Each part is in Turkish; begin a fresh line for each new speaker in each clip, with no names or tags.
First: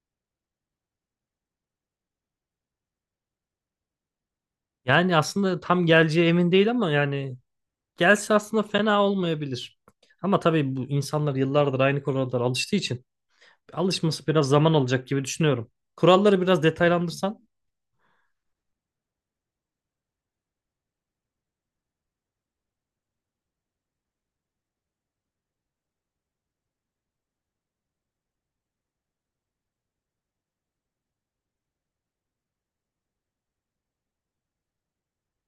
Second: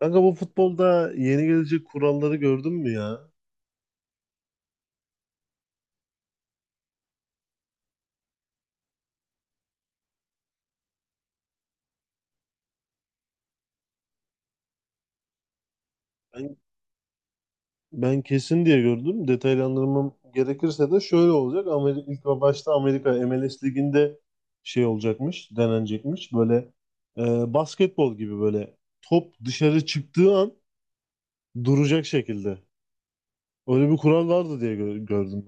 Kanka bu futbolda yeni gelecek kuralları gördün mü ya?
Yani aslında tam geleceği emin değil ama yani gelse aslında fena olmayabilir. Ama tabii bu insanlar yıllardır aynı kurallara alıştığı için alışması biraz zaman alacak gibi düşünüyorum. Kuralları
Ben,
biraz detaylandırsan
ben kesin diye gördüm. Detaylandırmam gerekirse de şöyle olacak. Amerika, ilk ve başta Amerika MLS Ligi'nde şey olacakmış, denenecekmiş. Böyle basketbol gibi böyle top dışarı çıktığı an duracak şekilde. Öyle bir kural vardı diye gördüm.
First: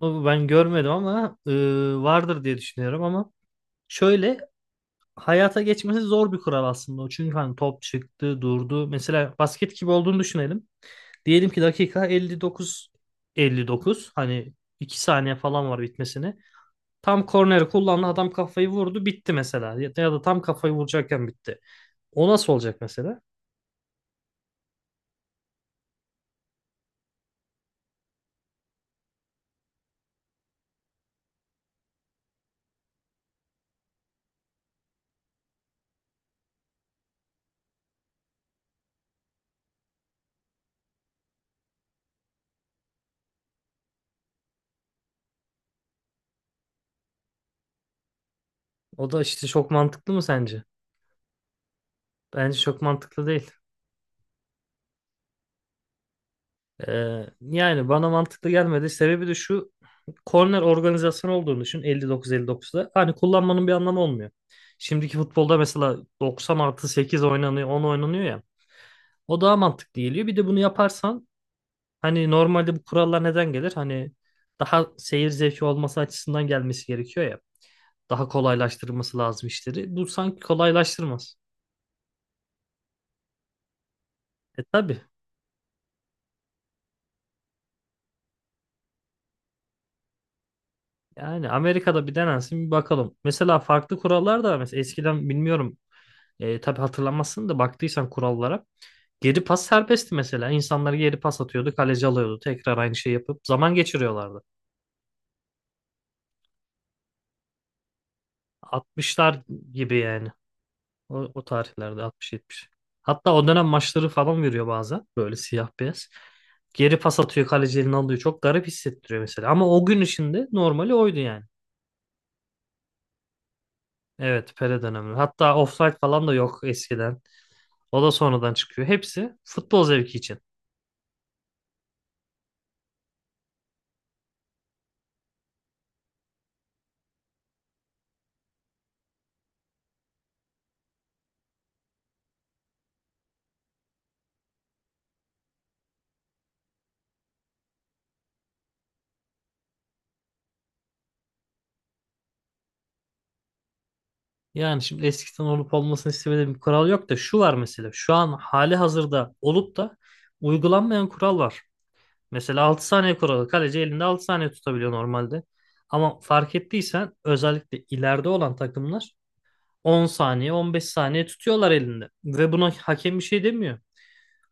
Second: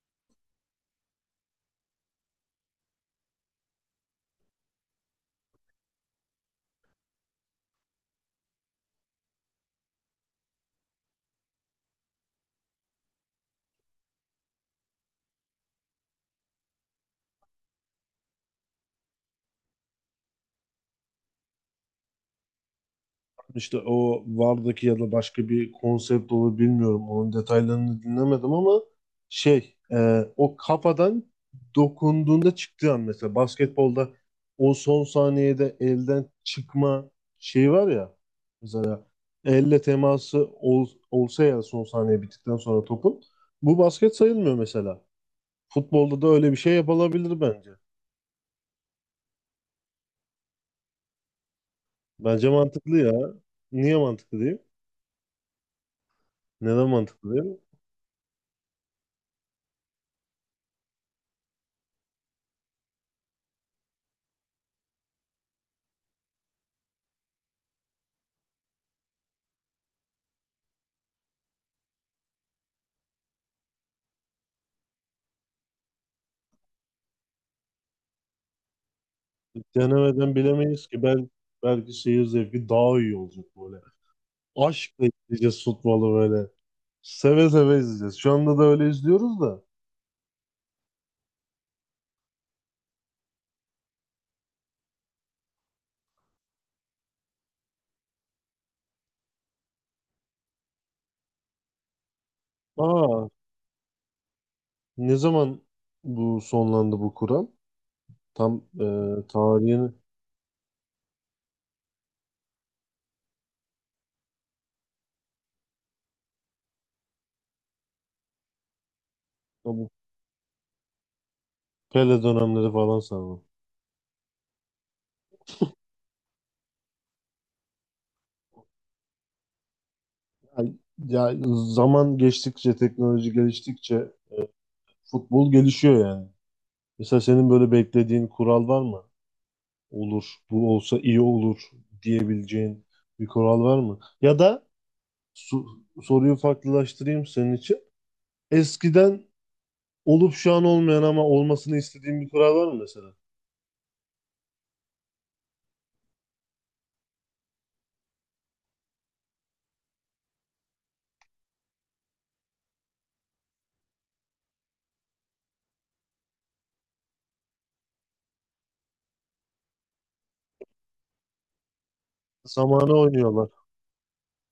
o ben görmedim ama vardır diye düşünüyorum ama şöyle hayata geçmesi zor bir kural aslında o. Çünkü hani top çıktı, durdu. Mesela basket gibi olduğunu düşünelim. Diyelim ki dakika 59 59 hani 2 saniye falan var bitmesine. Tam korneri kullandı adam kafayı vurdu bitti mesela. Ya ya da tam kafayı vuracakken bitti. O nasıl olacak mesela?
İşte o Var'daki ya da başka bir konsept olur bilmiyorum. Onun detaylarını dinlemedim ama şey o kafadan dokunduğunda çıktığı an mesela basketbolda o son saniyede elden çıkma şeyi var ya, mesela elle teması olsa ya son saniye bittikten sonra topun, bu basket sayılmıyor mesela. Futbolda da öyle bir şey yapılabilir bence.
O da işte çok mantıklı mı sence?
Bence
Bence çok
mantıklı
mantıklı
ya.
değil.
Niye mantıklı diyeyim? Neden mantıklı diyeyim?
Yani bana mantıklı gelmedi. Sebebi de şu: korner organizasyonu olduğunu düşün 59-59'da. Hani kullanmanın bir anlamı olmuyor. Şimdiki futbolda mesela 90 artı 8 oynanıyor, 10 oynanıyor ya. O daha mantıklı geliyor. Bir de bunu yaparsan hani normalde bu kurallar neden gelir? Hani daha seyir zevki olması açısından gelmesi gerekiyor ya. Daha kolaylaştırması lazım
Biz
işleri. Bu
denemeden
sanki
bilemeyiz ki, ben
kolaylaştırmaz.
belki seyir zevki daha iyi olacak böyle.
E tabii.
Aşkla izleyeceğiz futbolu böyle. Seve seve izleyeceğiz. Şu anda da öyle izliyoruz da.
Yani Amerika'da bir denensin, bir bakalım. Mesela farklı kurallar da var. Mesela eskiden bilmiyorum. Tabii hatırlamazsın da baktıysan kurallara. Geri pas serbestti mesela. İnsanlar geri pas atıyordu, kaleci alıyordu. Tekrar aynı şeyi
Aa,
yapıp zaman geçiriyorlardı.
ne zaman bu sonlandı bu kural? Tam
60'lar
tarihini ya,
gibi yani. O tarihlerde 60-70. Hatta o dönem maçları falan veriyor bazen. Böyle siyah beyaz. Geri pas atıyor, kaleci elini alıyor. Çok garip hissettiriyor mesela. Ama o
bu
gün içinde normali oydu yani.
Pele dönemleri falan sanırım.
Evet, Pele dönemi. Hatta offside falan da yok eskiden. O da sonradan çıkıyor. Hepsi futbol zevki için.
Ya, ya, zaman geçtikçe, teknoloji geliştikçe futbol gelişiyor yani. Mesela senin böyle beklediğin kural var mı? Olur, bu olsa iyi olur diyebileceğin bir kural var mı? Ya da soruyu farklılaştırayım senin için. Eskiden olup şu an olmayan ama olmasını istediğin bir kural var mı mesela?
Yani şimdi eskiden olup olmasını istemediğim bir kural yok da şu var mesela. Şu an hali hazırda olup da uygulanmayan kural var. Mesela 6 saniye kuralı. Kaleci elinde 6 saniye tutabiliyor normalde. Ama fark ettiysen özellikle ileride olan takımlar 10 saniye, 15 saniye tutuyorlar elinde. Ve buna
Zamana
hakem bir şey
oynuyorlar.
demiyor.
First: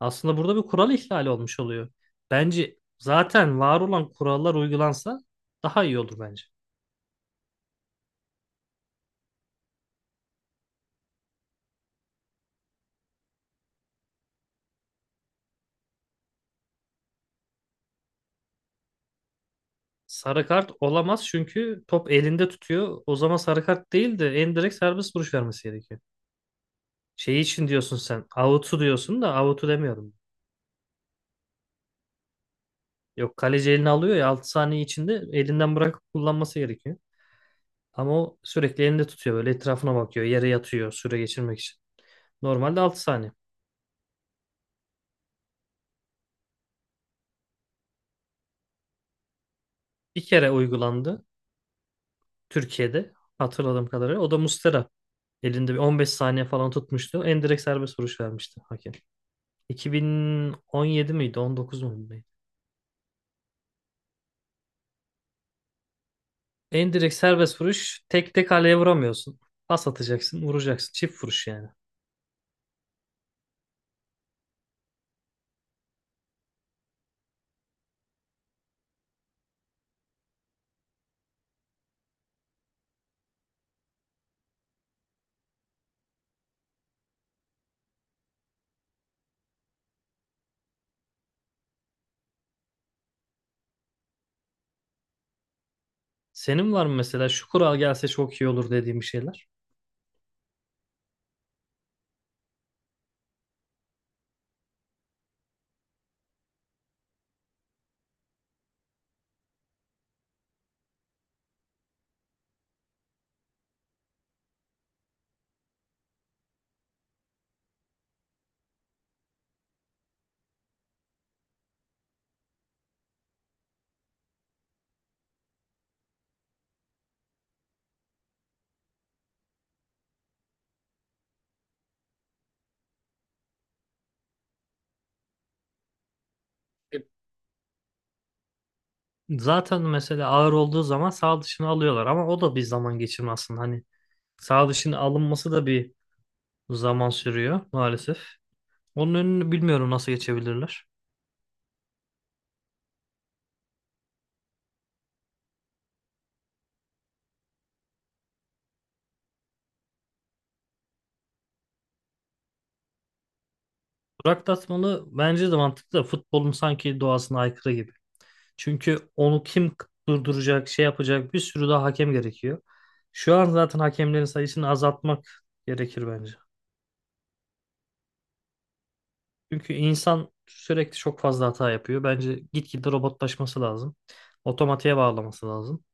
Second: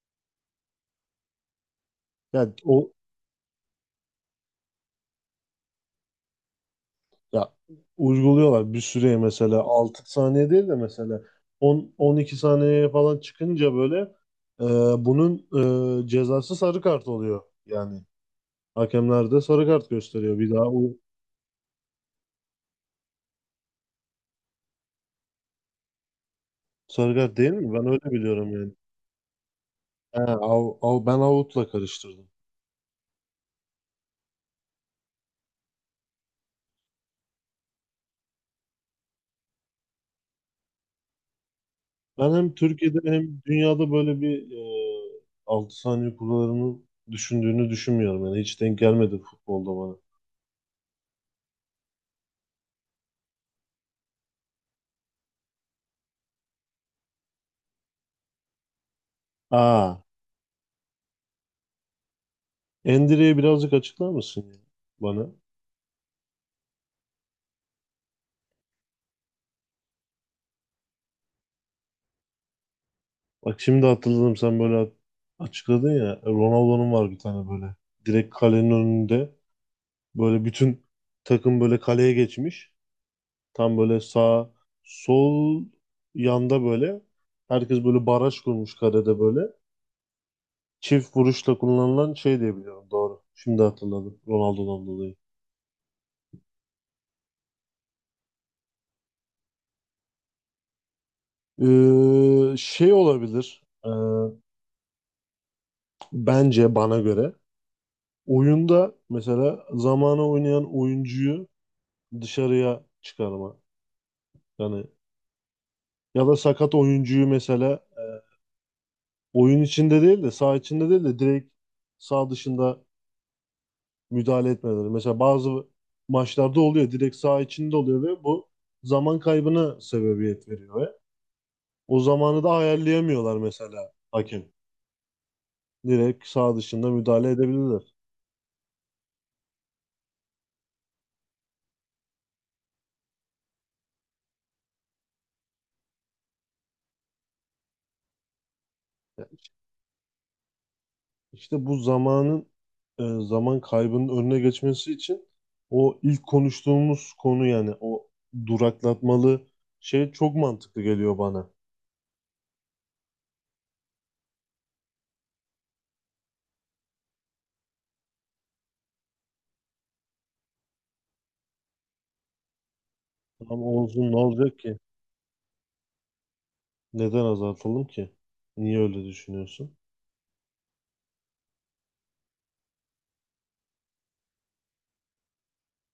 Aslında burada bir kural ihlali olmuş oluyor.
Yani
Bence
o,
zaten var olan kurallar uygulansa daha iyi olur bence.
ya uyguluyorlar bir süreye, mesela 6 saniye değil de mesela 12 saniyeye falan çıkınca böyle, e, bunun cezası sarı kart oluyor. Yani hakemler de sarı kart gösteriyor.
Sarı
Bir daha
kart
o
olamaz çünkü top elinde tutuyor. O zaman sarı kart değil de en direkt serbest vuruş vermesi gerekiyor.
sarı kart
Şey
değil
için
mi? Ben
diyorsun
öyle
sen.
biliyorum yani.
Out'u diyorsun da, out'u demiyorum.
He, av, ben avutla karıştırdım.
Yok, kaleci elini alıyor ya 6 saniye içinde elinden bırakıp kullanması gerekiyor. Ama o sürekli elinde tutuyor böyle, etrafına bakıyor. Yere yatıyor süre geçirmek için.
Ben hem
Normalde
Türkiye'de
6 saniye.
hem dünyada böyle bir e, 6 saniye kuralını düşündüğünü düşünmüyorum. Yani hiç denk gelmedi futbolda bana.
Bir kere uygulandı Türkiye'de hatırladığım kadarıyla. O da Muslera elinde bir 15 saniye falan tutmuştu. Endirekt serbest vuruş vermişti hakem.
Aa,
2017 miydi? 19 mu? Neydi?
Endire'yi birazcık açıklar mısın ya bana?
Endirekt serbest vuruş. Tek tek kaleye vuramıyorsun. Pas atacaksın, vuracaksın. Çift vuruş yani.
Bak şimdi hatırladım, sen böyle açıkladın ya. Ronaldo'nun var bir tane böyle. Direkt kalenin önünde böyle bütün takım böyle kaleye geçmiş. Tam böyle sağ sol yanda böyle. Herkes böyle baraj kurmuş karede böyle. Çift vuruşla kullanılan şey diye biliyorum. Doğru. Şimdi hatırladım. Ronaldo'dan dolayı.
Senin var mı mesela şu kural gelse çok iyi olur dediğim bir şeyler?
Şey olabilir. Bence bana göre oyunda mesela zamana oynayan oyuncuyu dışarıya çıkarma. Yani ya da sakat oyuncuyu mesela, oyun içinde değil de saha içinde değil de direkt saha dışında müdahale etmeleri. Mesela bazı maçlarda oluyor. Direkt saha içinde oluyor ve bu zaman kaybına sebebiyet veriyor. O zamanı da ayarlayamıyorlar mesela hakem. Direkt sağ dışında
E,
müdahale edebilirler.
Zaten mesela ağır olduğu zaman sağ dışını alıyorlar ama o da bir zaman geçirme aslında. Hani sağ dışının alınması da bir zaman sürüyor maalesef. Onun önünü bilmiyorum nasıl geçebilirler.
İşte bu zamanın, zaman kaybının önüne geçmesi için o ilk konuştuğumuz konu, yani o duraklatmalı şey çok mantıklı geliyor bana.
Burak Tasman'ı bence de mantıklı da futbolun sanki doğasına aykırı gibi. Çünkü onu kim durduracak, şey yapacak, bir sürü daha hakem gerekiyor. Şu an
Ama
zaten
olsun, ne
hakemlerin
olacak
sayısını
ki?
azaltmak gerekir bence.
Neden azaltalım ki? Niye öyle
Çünkü
düşünüyorsun?
insan sürekli çok fazla hata yapıyor. Bence gitgide robotlaşması lazım. Otomatiğe bağlaması lazım.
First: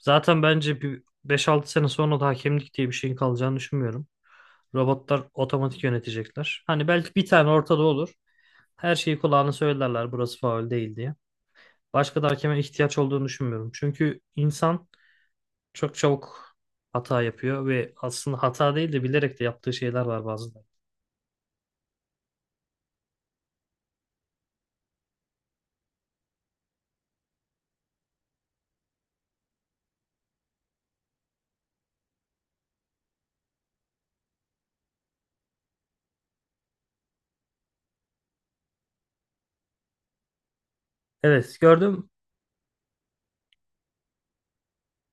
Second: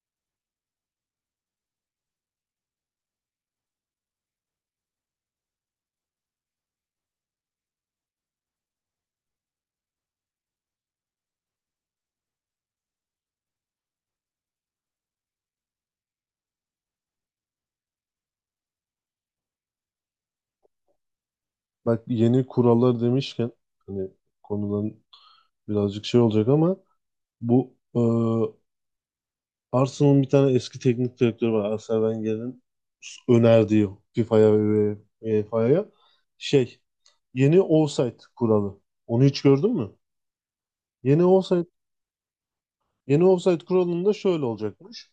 Zaten bence bir beş altı sene sonra da hakemlik diye bir şeyin kalacağını düşünmüyorum. Robotlar otomatik yönetecekler. Hani belki bir tane ortada olur. Her şeyi kulağına söylerler, burası faul değil diye. Başka da hakeme ihtiyaç olduğunu düşünmüyorum. Çünkü insan çok çabuk hata yapıyor ve aslında hata değil de bilerek de yaptığı şeyler var bazıları.
Bak, yeni kurallar demişken, hani konudan birazcık şey olacak ama bu, Arsenal'ın bir tane eski teknik direktörü var. Arsene Wenger'in önerdiği FIFA'ya ve UEFA'ya şey, yeni offside kuralı. Onu hiç gördün mü? Yeni
Evet,
offside
gördüm.
yeni offside kuralında şöyle olacakmış.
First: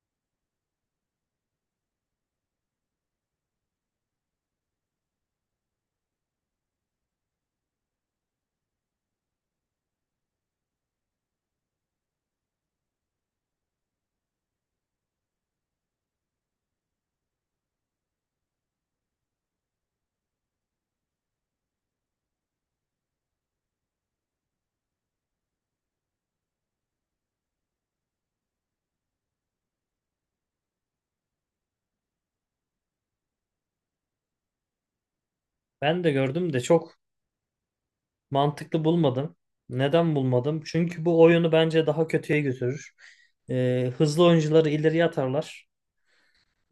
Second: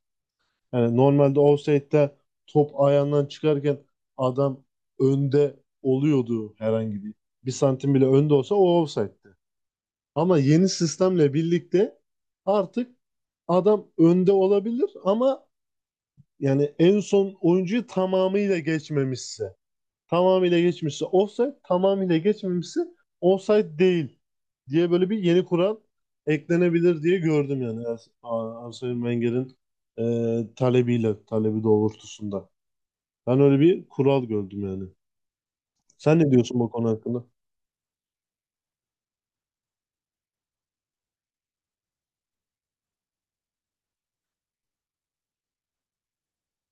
Yani normalde offside'de top ayağından çıkarken adam önde oluyordu herhangi bir. Bir santim bile önde olsa o offside'di. Ama yeni sistemle birlikte artık adam önde olabilir ama yani en son oyuncuyu tamamıyla geçmişse offside, tamamıyla geçmemişse offside değil diye böyle bir yeni kural eklenebilir diye gördüm yani Arsene Wenger'in talebi doğrultusunda. Ben öyle bir kural gördüm yani.
Ben de
Sen ne
gördüm
diyorsun
de
bu konu
çok
hakkında?
mantıklı bulmadım. Neden bulmadım? Çünkü bu oyunu bence daha kötüye götürür. Hızlı oyuncuları ileriye atarlar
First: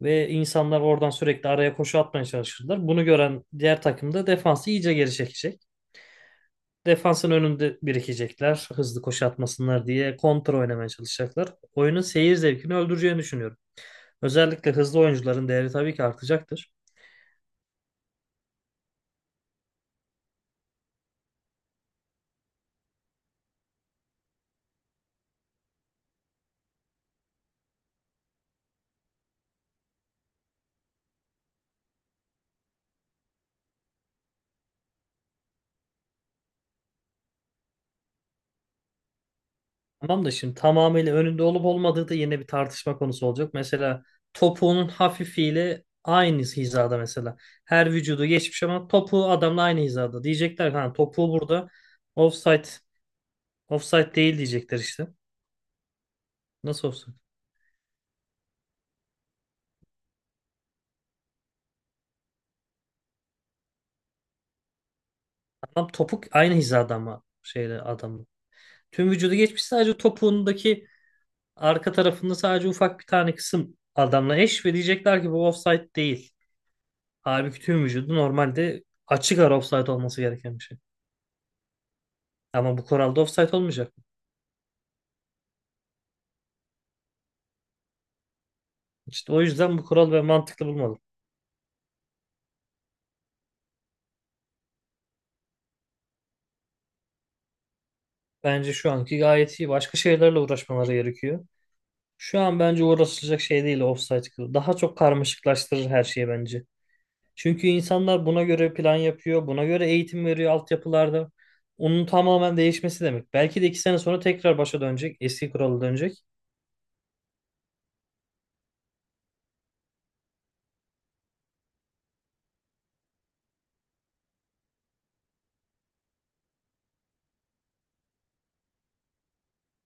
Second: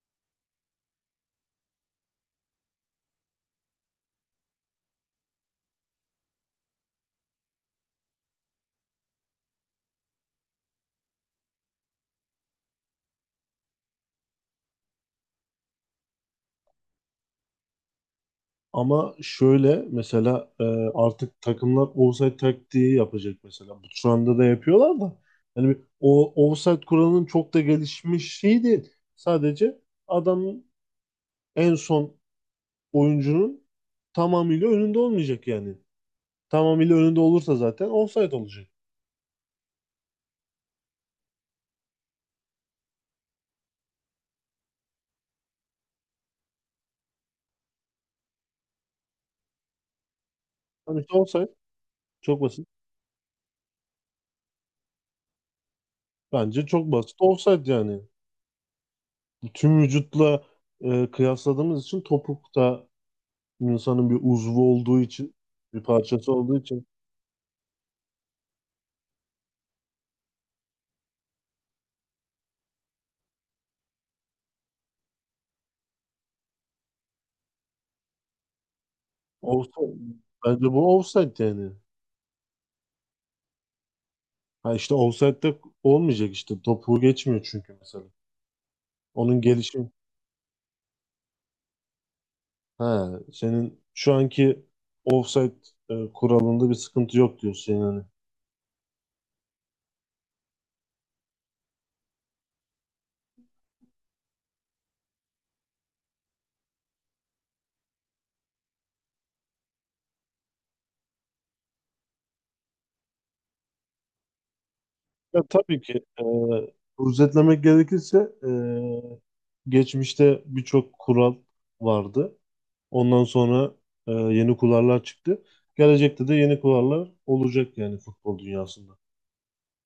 ve insanlar oradan sürekli araya koşu atmaya çalışırlar. Bunu gören diğer takım da defansı iyice geri çekecek. Defansın önünde birikecekler. Hızlı koşu atmasınlar diye kontra oynamaya çalışacaklar. Oyunun seyir zevkini öldüreceğini düşünüyorum. Özellikle hızlı oyuncuların değeri tabii ki artacaktır.
Ama şöyle mesela, artık takımlar offside taktiği yapacak mesela. Bu şu anda da yapıyorlar da. Yani o offside kuralının çok da gelişmiş şey değil. Sadece adamın en son oyuncunun tamamıyla önünde olmayacak yani. Tamamıyla önünde olursa zaten offside olacak.
Tamam da şimdi tamamıyla önünde olup olmadığı da yine bir tartışma konusu olacak. Mesela topuğunun hafifiyle aynı hizada mesela. Her vücudu geçmiş ama topuğu adamla aynı hizada. Diyecekler ki, ha
Hani işte
topuğu
offside
burada
çok
offside,
basit.
offside değil diyecekler işte.
Bence
Nasıl
çok basit
offside?
offside yani. Tüm vücutla kıyasladığımız için topuk da insanın bir uzvu olduğu için, bir
Adam topuk
parçası
aynı
olduğu için.
hizada ama şeyle, adamla. Tüm vücudu geçmiş, sadece topuğundaki arka tarafında sadece ufak bir tane kısım adamla eş ve diyecekler ki bu offside değil. Halbuki tüm vücudu normalde açık ara offside
Offside.
olması gereken bir
Bence
şey.
bu offside yani.
Ama bu kuralda offside olmayacak.
Ha, işte offside'de olmayacak işte. Topu geçmiyor çünkü mesela.
İşte
Onun
o yüzden bu
gelişim.
kural ve mantıklı bulmadım.
Ha, senin şu anki offside kuralında bir sıkıntı yok diyorsun yani.
Bence şu anki gayet iyi. Başka şeylerle uğraşmaları gerekiyor. Şu an bence uğraşılacak şey değil offside. Daha çok karmaşıklaştırır her şeyi bence. Çünkü insanlar buna göre plan yapıyor, buna göre eğitim veriyor altyapılarda. Onun tamamen değişmesi demek. Belki de 2 sene sonra tekrar başa dönecek,
Ya
eski kurala
tabii ki,
dönecek.
özetlemek gerekirse, e, geçmişte birçok kural vardı. Ondan sonra yeni kurallar çıktı. Gelecekte de yeni kurallar olacak yani futbol dünyasında.